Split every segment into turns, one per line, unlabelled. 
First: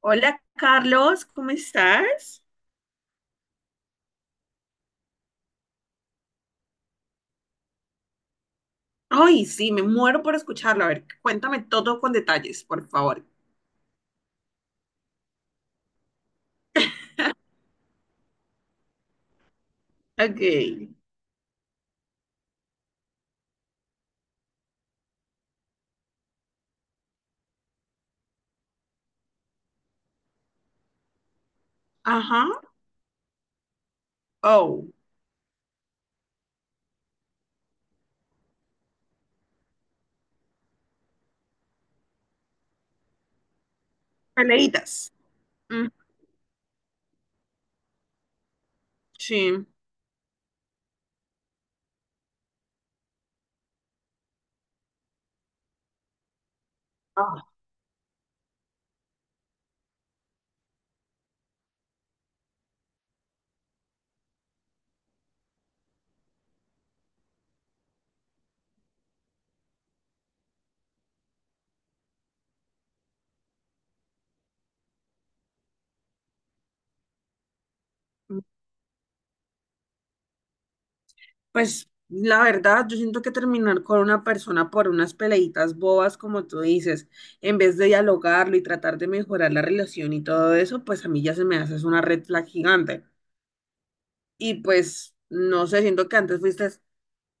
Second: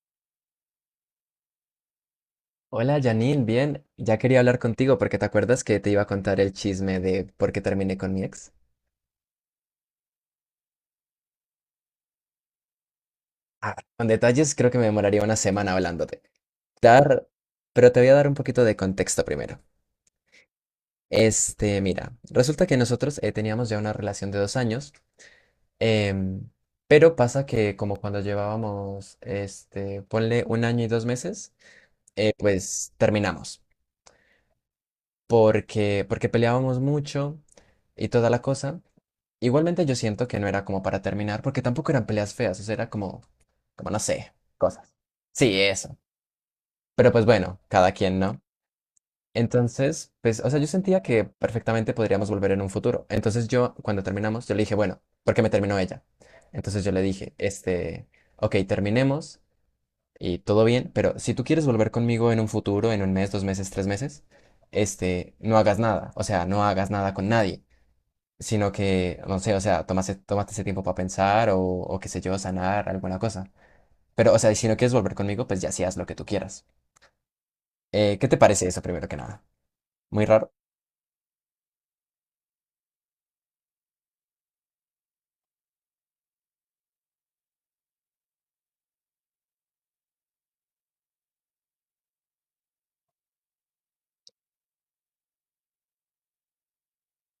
Hola Carlos, ¿cómo estás?
Hola Janine, bien, ya quería hablar contigo porque te acuerdas que te iba a contar el chisme de por qué terminé con mi ex.
Ay, sí, me muero por escucharlo. A ver, cuéntame todo con detalles, por favor.
Ah, con detalles creo que me demoraría una semana hablándote. Dar, pero te voy a dar un poquito de contexto primero.
Ok.
Mira, resulta que nosotros teníamos ya una relación de 2 años, em, pero pasa que como cuando llevábamos, ponle un año y 2 meses,
Ajá.
pues terminamos
Oh,
porque peleábamos mucho y toda la cosa. Igualmente yo siento que no era como para terminar, porque tampoco eran peleas feas, o sea, era como, no sé, cosas.
peleitas.
Sí,
Mm,
eso. Pero pues bueno, cada quien, ¿no?
sí.
Entonces, pues, o sea, yo sentía que perfectamente podríamos volver en un futuro. Entonces yo, cuando terminamos, yo le dije, bueno, ¿por qué me terminó ella? Entonces yo le dije,
Ah,
ok, terminemos y todo bien, pero si tú quieres volver conmigo en un futuro, en un mes, 2 meses, 3 meses, no hagas nada, o sea, no hagas nada con nadie sino que, no sé, o sea, tomaste ese tiempo para pensar o qué sé yo, sanar alguna cosa. Pero, o sea, si no quieres volver conmigo, pues ya sí haz lo que tú quieras. ¿Qué te parece eso primero que nada? Muy raro.
pues la verdad, yo siento que terminar con una persona por unas peleitas bobas, como tú dices, en vez de dialogarlo y tratar de mejorar la relación y todo eso, pues a mí ya se me hace es una red flag gigante. Y pues, no sé, siento que antes fuiste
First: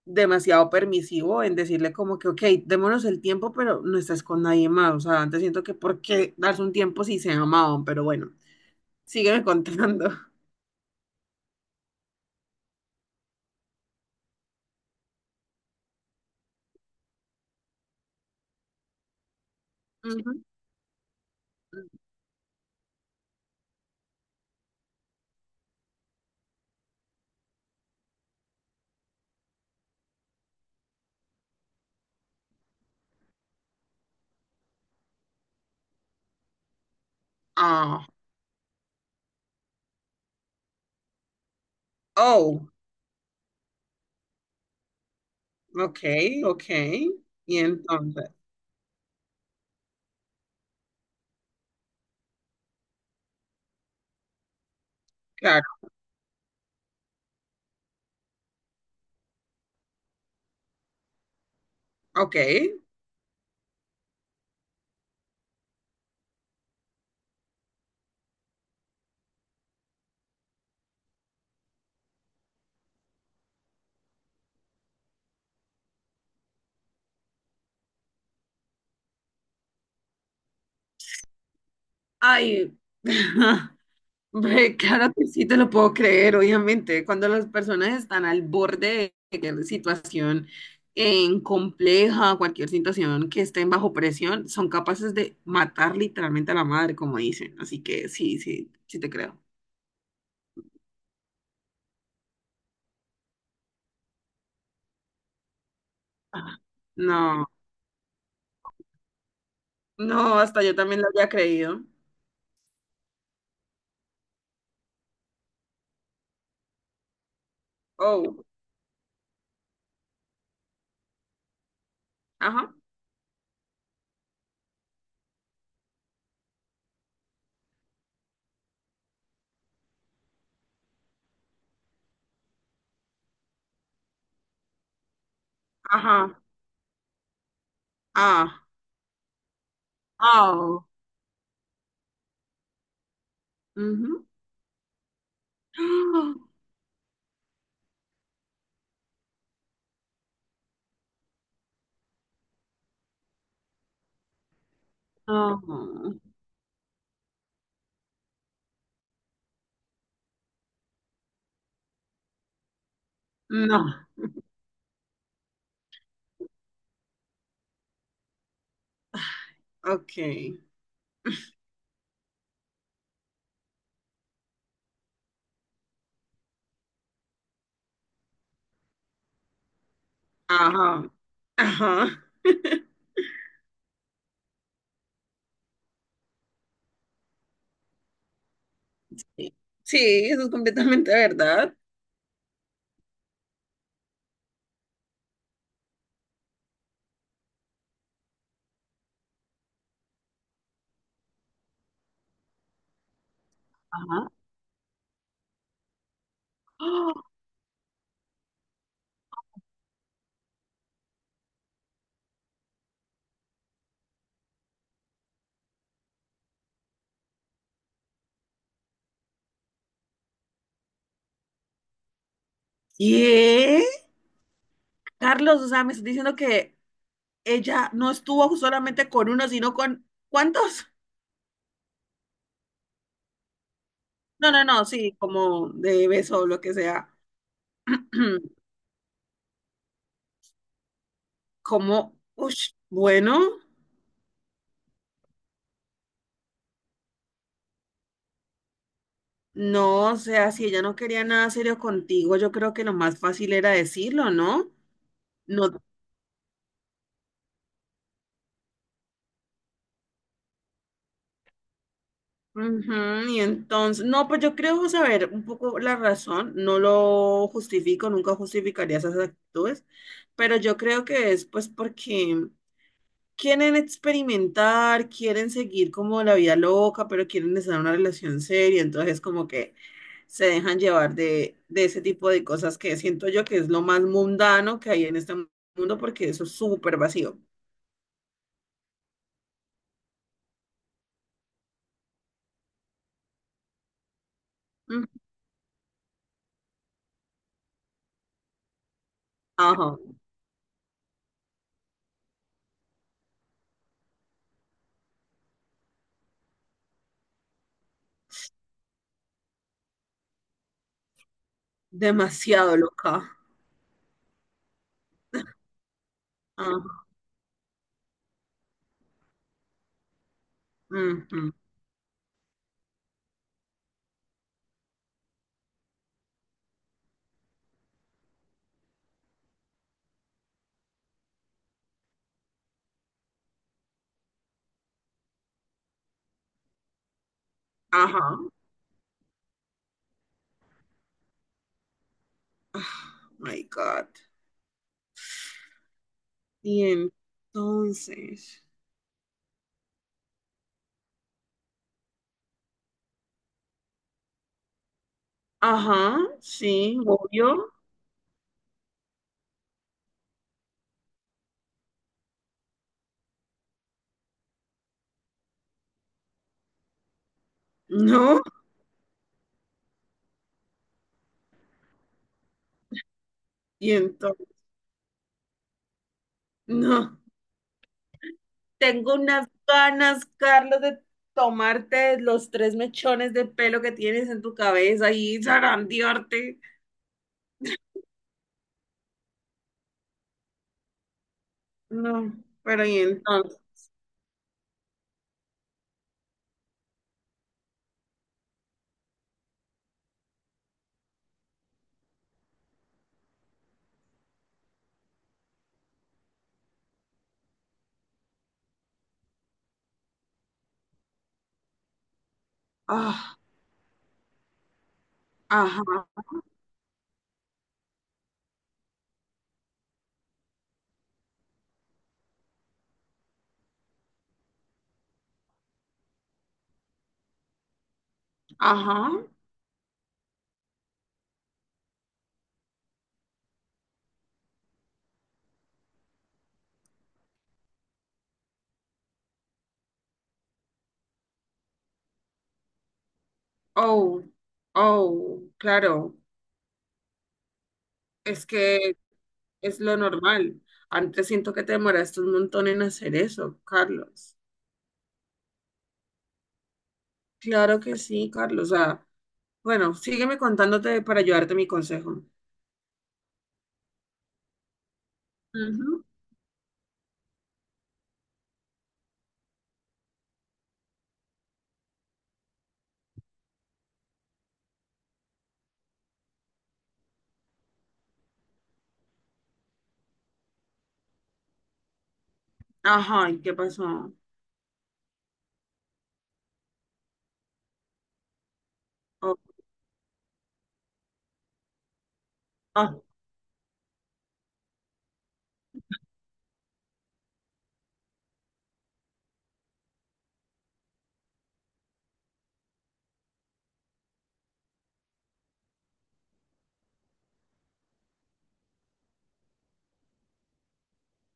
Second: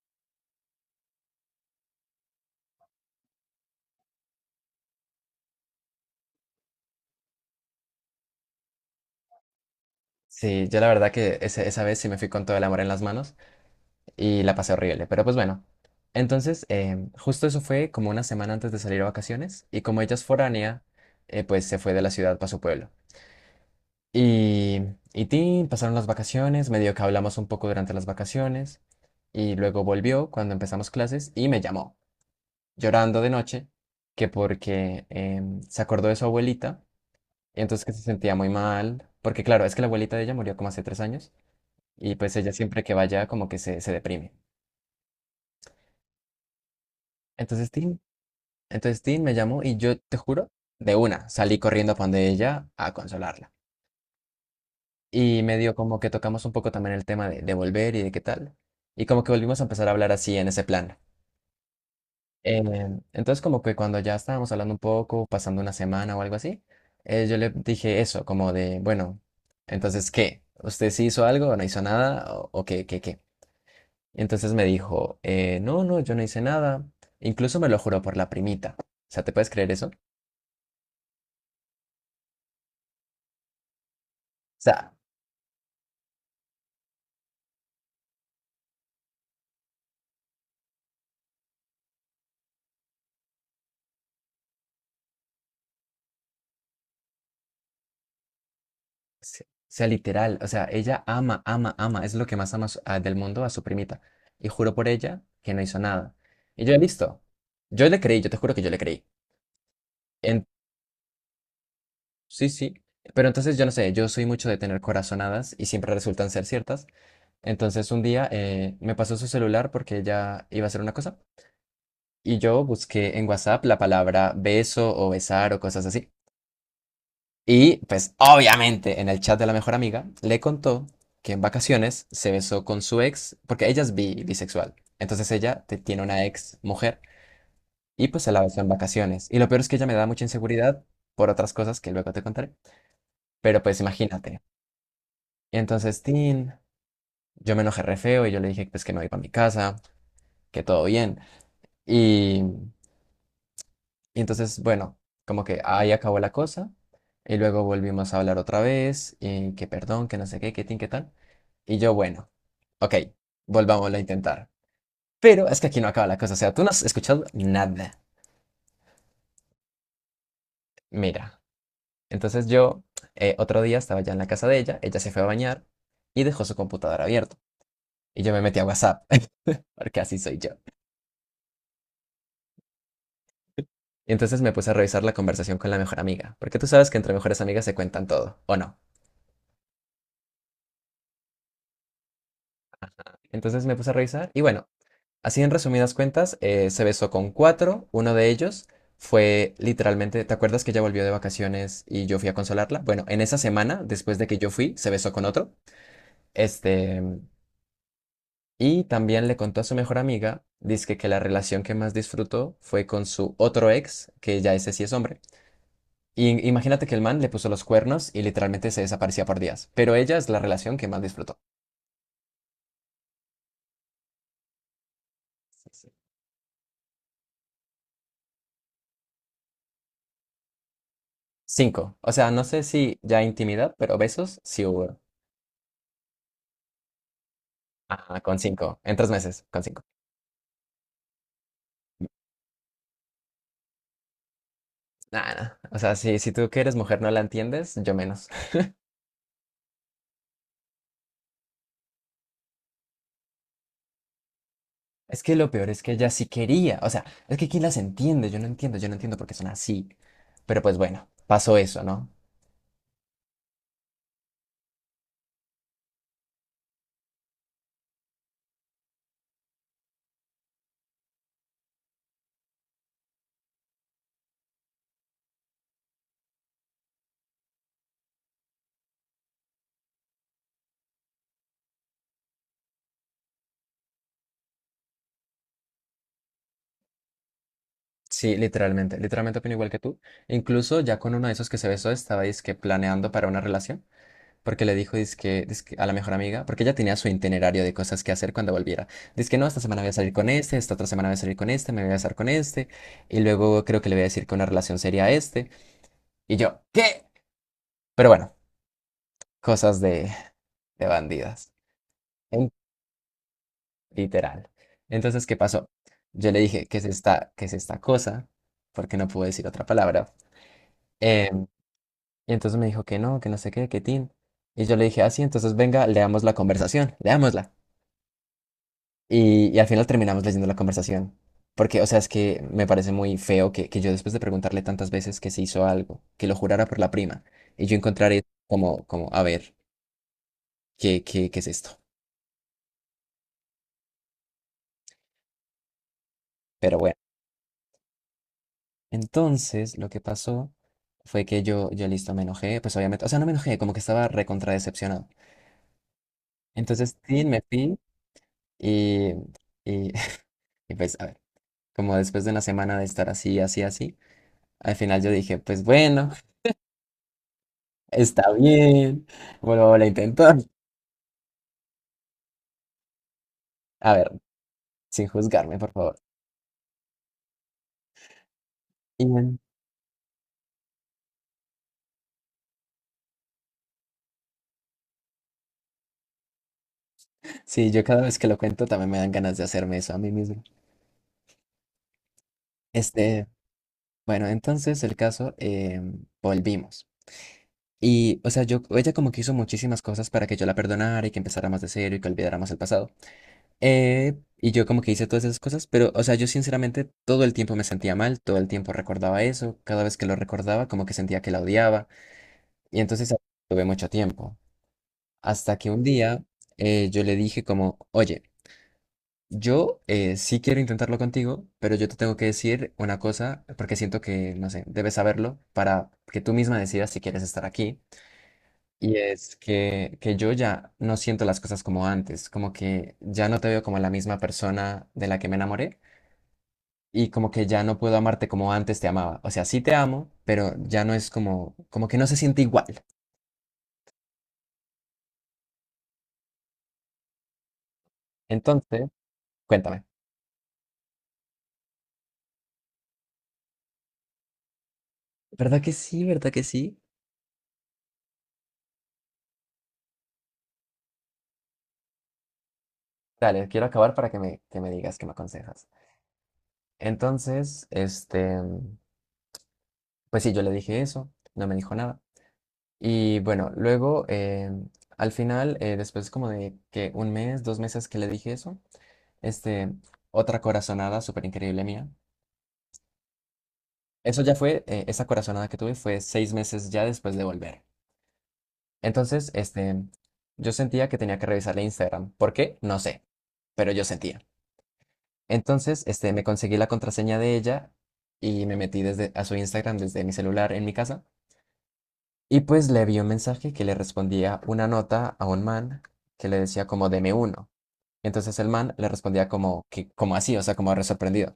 demasiado permisivo en decirle como que, ok, démonos el tiempo, pero no estás con nadie más. O sea, antes siento que por qué darse un tiempo si se amaban, pero bueno, sígueme contando.
Sí, yo la verdad que esa vez sí me fui con todo el amor en las manos y la pasé horrible, pero pues bueno. Entonces, justo eso fue como una semana antes de salir a vacaciones y como ella es
Ujú.
foránea, pues se fue de la ciudad para su pueblo. Y, y tin, pasaron las vacaciones, medio que hablamos un poco durante las vacaciones, y luego volvió cuando empezamos clases y me llamó, llorando de noche, que porque se acordó de su abuelita, y entonces que se
Ah,
sentía muy mal, porque claro, es que la abuelita de ella murió como hace 3 años, y pues ella
oh,
siempre que vaya como que se deprime.
ok, ok. Y
Entonces tin,
entonces,
entonces tin me llamó y yo te juro, de una, salí corriendo a donde ella a consolarla. Y
claro,
medio como que tocamos un poco también el tema de volver y de qué tal. Y como que volvimos a empezar a hablar así en ese plan.
ok.
Entonces como que cuando ya estábamos hablando un poco, pasando una semana o algo así, yo le dije eso, como de, bueno, entonces, ¿qué? ¿Usted sí hizo algo o no hizo nada? ¿O qué? Y entonces me dijo, no, no, yo no hice nada. Incluso me lo juró por la primita. O sea, ¿te puedes creer eso? O
Ay, hombre,
sea,
claro que sí te lo puedo creer, obviamente. Cuando las personas están al borde de cualquier situación en compleja, cualquier situación que estén bajo presión, son capaces de matar literalmente a la madre, como dicen. Así que sí, sí, sí te creo.
o sea, literal, o sea, ella ama, ama, ama, es lo que más ama a del mundo a su primita. Y juro por ella que no hizo nada.
Ajá.
Y yo, listo.
No,
Yo le creí, yo te juro que yo le creí.
no,
En-
hasta yo también lo había creído.
Sí, sí. Pero entonces yo no sé, yo soy mucho de tener corazonadas y siempre resultan ser ciertas. Entonces un día
Oh,
me pasó su celular porque ella iba a hacer una cosa. Y yo
ajá,
busqué en WhatsApp la palabra beso o besar o cosas así. Y pues obviamente en el chat de la mejor amiga le contó que en vacaciones se besó con su ex, porque ella es bisexual. Entonces ella tiene una
ajá,
ex mujer y pues se la besó
ah,
en vacaciones. Y lo peor es que ella me da mucha inseguridad
ah,
por otras cosas que luego te contaré. Pero pues
ujú.
imagínate. Y entonces, tin, yo me enojé re feo y yo le dije pues que me voy para mi casa, que todo bien. Y Y entonces, bueno, como que
Ah,
ahí
no,
acabó la cosa. Y luego volvimos a hablar otra vez, y que perdón, que no sé qué, que tin, que tan. Y yo, bueno, ok,
no,
volvámoslo a intentar. Pero es que aquí no acaba la cosa, o sea, tú no has escuchado nada.
ok,
Mira, entonces yo otro día estaba ya en la casa de ella, ella se fue a bañar y dejó su computadora abierto. Y yo me metí a WhatsApp, porque así soy yo.
ajá, ajá.
Y entonces me puse a revisar la conversación con la mejor amiga, porque tú sabes que entre mejores amigas se cuentan todo, ¿o no?
Sí, eso es completamente verdad.
Entonces me puse a revisar y bueno, así en resumidas cuentas, se besó con cuatro. Uno de ellos fue literalmente, ¿te acuerdas que ella volvió de vacaciones y yo fui a consolarla? Bueno, en esa semana, después de
Ajá.
que yo fui, se besó con otro. Este,
¡Ah!
y también le contó a su mejor amiga, dizque que la relación que más disfrutó fue con su otro ex, que ya ese sí es hombre. Y imagínate que el man le puso los cuernos y literalmente se desaparecía por días. Pero ella es la relación que más disfrutó.
¿Qué? Carlos, o
Sí,
sea,
sí.
me estás diciendo que ella no estuvo solamente con uno, sino con ¿cuántos?
Cinco. O sea, no sé si ya intimidad, pero besos
No, no,
sí
no,
hubo.
sí, como de beso o lo que sea.
Ah, con cinco, en 3 meses, con cinco.
Como, ush, bueno,
Nada, o sea, si tú que eres mujer no la entiendes, yo menos.
no, o sea, si ella no quería nada serio contigo, yo creo que lo más fácil era decirlo, ¿no?
Es que lo peor
No.
es que ella sí quería, o sea, es que ¿quién las entiende? Yo no entiendo por qué son así. Pero pues bueno, pasó eso, ¿no?
Ujú, y entonces, no, pues yo creo saber un poco la razón, no lo justifico, nunca justificaría esas actitudes, pero yo creo que es pues porque quieren experimentar, quieren seguir como la vida loca, pero quieren estar en una relación seria, entonces como que se dejan llevar de ese tipo de cosas que siento yo que es lo más mundano que hay en este mundo porque eso es súper vacío.
Sí, literalmente, literalmente opino igual que tú. Incluso ya con uno de esos que se besó, estaba que planeando para una relación. Porque le dijo,
Ujú,
dizque, dizque a la mejor amiga, porque ella tenía su itinerario de cosas que hacer cuando volviera. Dice que no, esta semana voy a
ajá,
salir con este, esta otra semana voy a salir con este, me voy a besar con este, y luego creo que le voy a decir que una relación sería este. Y yo, ¿qué? Pero bueno, cosas de bandidas, en-
demasiado loca.
literal. Entonces, ¿qué pasó? Yo le dije, ¿qué es
Ajá,
esta, qué es esta cosa? Porque no pude decir otra palabra. Em,
ujú,
y entonces me dijo que no sé qué, que tin. Y yo le dije, así, entonces venga, leamos la conversación, leámosla. Y al final terminamos leyendo la conversación. Porque, o sea, es que me parece muy feo que yo después de preguntarle tantas veces que se hizo algo, que lo jurara por la prima, y yo encontraré
ajá.
a ver, ¿qué es esto?
Oh, my God.
Pero
Y
bueno.
entonces,
Entonces, lo que pasó fue que yo listo, me enojé, pues obviamente, o sea, no me enojé, como que estaba recontra decepcionado.
ajá,
Entonces,
sí,
sí, me
obvio,
fui y, y, y pues, a ver, como después de una semana de estar así, así, así, al final yo dije, pues bueno, está
no,
bien. Vuelvo a intentar. A
y
ver,
entonces,
sin juzgarme, por favor.
no.
Y,
Tengo
mm,
unas ganas, Carlos, de tomarte los tres mechones de pelo que tienes en tu cabeza y zarandearte.
sí, yo cada vez que lo cuento también me dan ganas de hacerme eso a mí mismo.
No, pero y
Este,
entonces,
bueno, entonces el caso, volvimos. Y, o sea, yo, ella como que hizo muchísimas cosas para que yo la perdonara y que empezara más de cero y que olvidáramos el pasado. Y yo como que hice todas esas cosas, pero, o sea, yo sinceramente todo el tiempo me sentía mal, todo el tiempo recordaba eso, cada vez que lo recordaba como que sentía que la odiaba. Y entonces
ah,
tuve mucho tiempo. Hasta que
ajá,
un día yo le dije como, oye, yo sí quiero intentarlo contigo, pero yo te tengo que decir una cosa, porque siento que, no sé, debes saberlo para que tú misma decidas si quieres estar aquí. Y
ajá,
es que yo ya no siento las cosas como antes, como que ya no te veo como la misma persona de la que me enamoré y como que ya no puedo amarte como antes te amaba. O sea, sí te amo, pero ya no es como, como que no se siente igual.
oh, oh, claro, es
Entonces,
que es
cuéntame.
lo normal. Antes siento que te demoraste un montón en hacer eso, Carlos.
¿Verdad que sí? ¿Verdad que sí?
Claro que sí, Carlos. Ah, bueno, sígueme contándote para ayudarte mi consejo.
Dale, quiero acabar para que me digas, que me aconsejas.
Ujú.
Entonces, pues sí, yo le dije eso, no me dijo nada. Y bueno, luego, al final, después como de que un mes, 2 meses que le dije eso, este, otra corazonada súper increíble mía.
Ajá, ¿y qué pasó?
Eso ya fue, esa corazonada que tuve fue 6 meses ya después de volver. Entonces,
Oh,
yo sentía que tenía que revisarle Instagram. ¿Por qué? No
ah,
sé, pero yo sentía. Entonces, me conseguí la contraseña de ella y me metí desde a su Instagram desde mi celular en mi casa. Y pues le vi un mensaje que le respondía una nota a un man que le decía como deme uno. Entonces el man le respondía como que como así, o sea, como re sorprendido.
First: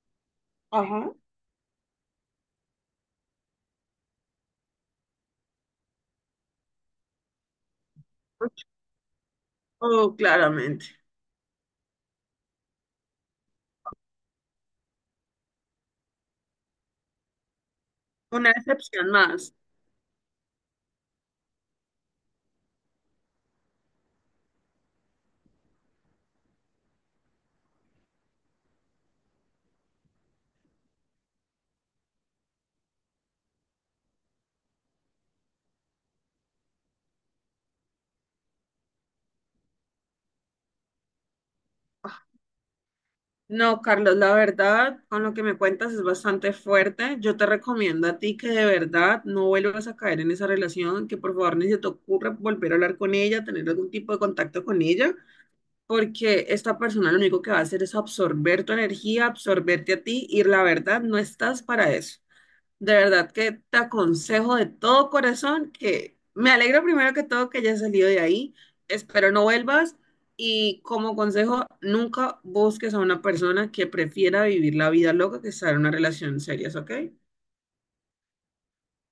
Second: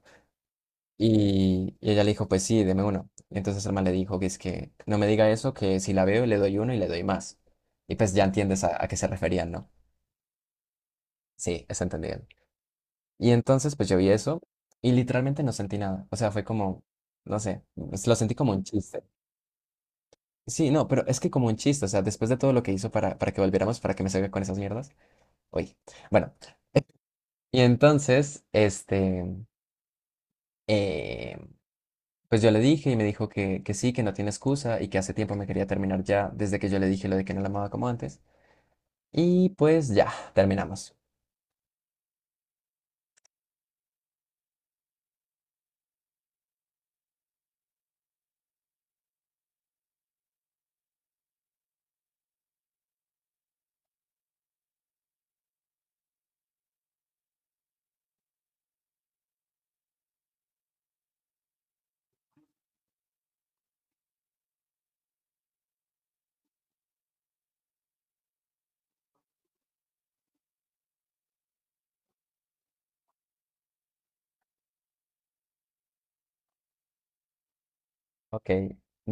ajá.
Y ella le dijo, pues sí, deme uno. Y entonces el man le dijo que es que no me diga eso, que si la veo le doy uno y le doy más. Y pues ya entiendes a qué se referían, ¿no?
Oh, claramente.
Sí, es entendido. Y entonces pues yo vi eso y literalmente no sentí nada. O sea, fue como, no sé, pues, lo sentí
Una
como un chiste.
excepción más.
Sí, no, pero es que como un chiste, o sea, después de todo lo que hizo para que volviéramos, para que me salga con esas mierdas. Uy. Bueno, y entonces, eh, pues yo le dije y me dijo que sí, que no tiene excusa y que hace tiempo me quería terminar ya, desde que yo le dije lo de que no la amaba como antes. Y pues ya, terminamos.
No, Carlos, la verdad, con lo que me cuentas es bastante fuerte. Yo te recomiendo a ti que de verdad no vuelvas a caer en esa relación, que por favor ni se te ocurra volver a hablar con ella, tener algún tipo de contacto con ella, porque esta persona lo único que va a hacer es absorber tu energía, absorberte a ti, y la verdad no estás para eso. De verdad que te aconsejo de todo corazón. Que me alegro primero que todo que hayas salido de ahí, espero no vuelvas, y como consejo nunca busques a una persona que prefiera vivir la vida loca que estar en una relación seria, ¿ok?
Ok,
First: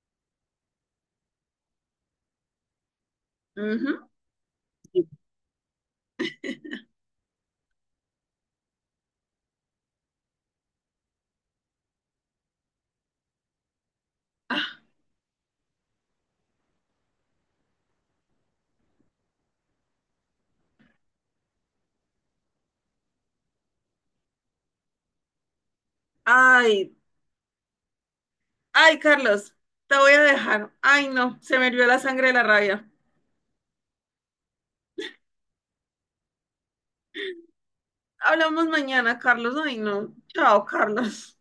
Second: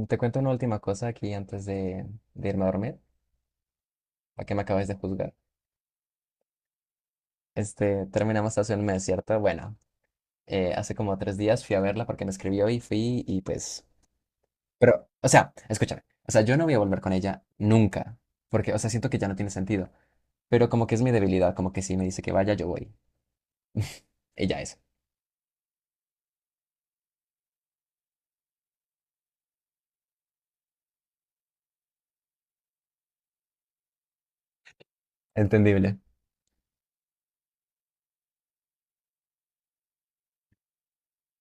te cuento una última cosa aquí antes de irme a dormir,
Ujú.
para que me acabes de juzgar. Terminamos hace un mes, ¿cierto? Bueno, hace como 3 días fui a verla porque me escribió y fui y pues...
Ah,
Pero, o sea, escúchame, o sea, yo no voy a volver con ella nunca, porque, o sea, siento que ya no tiene sentido. Pero como que es mi debilidad, como que si me dice que vaya, yo voy. Ella es.
ay, ay, Carlos, te voy a dejar. Ay, no, se me hirvió la sangre de la rabia.
Entendible.
Hablamos mañana, Carlos. Ay, no. Chao, Carlos.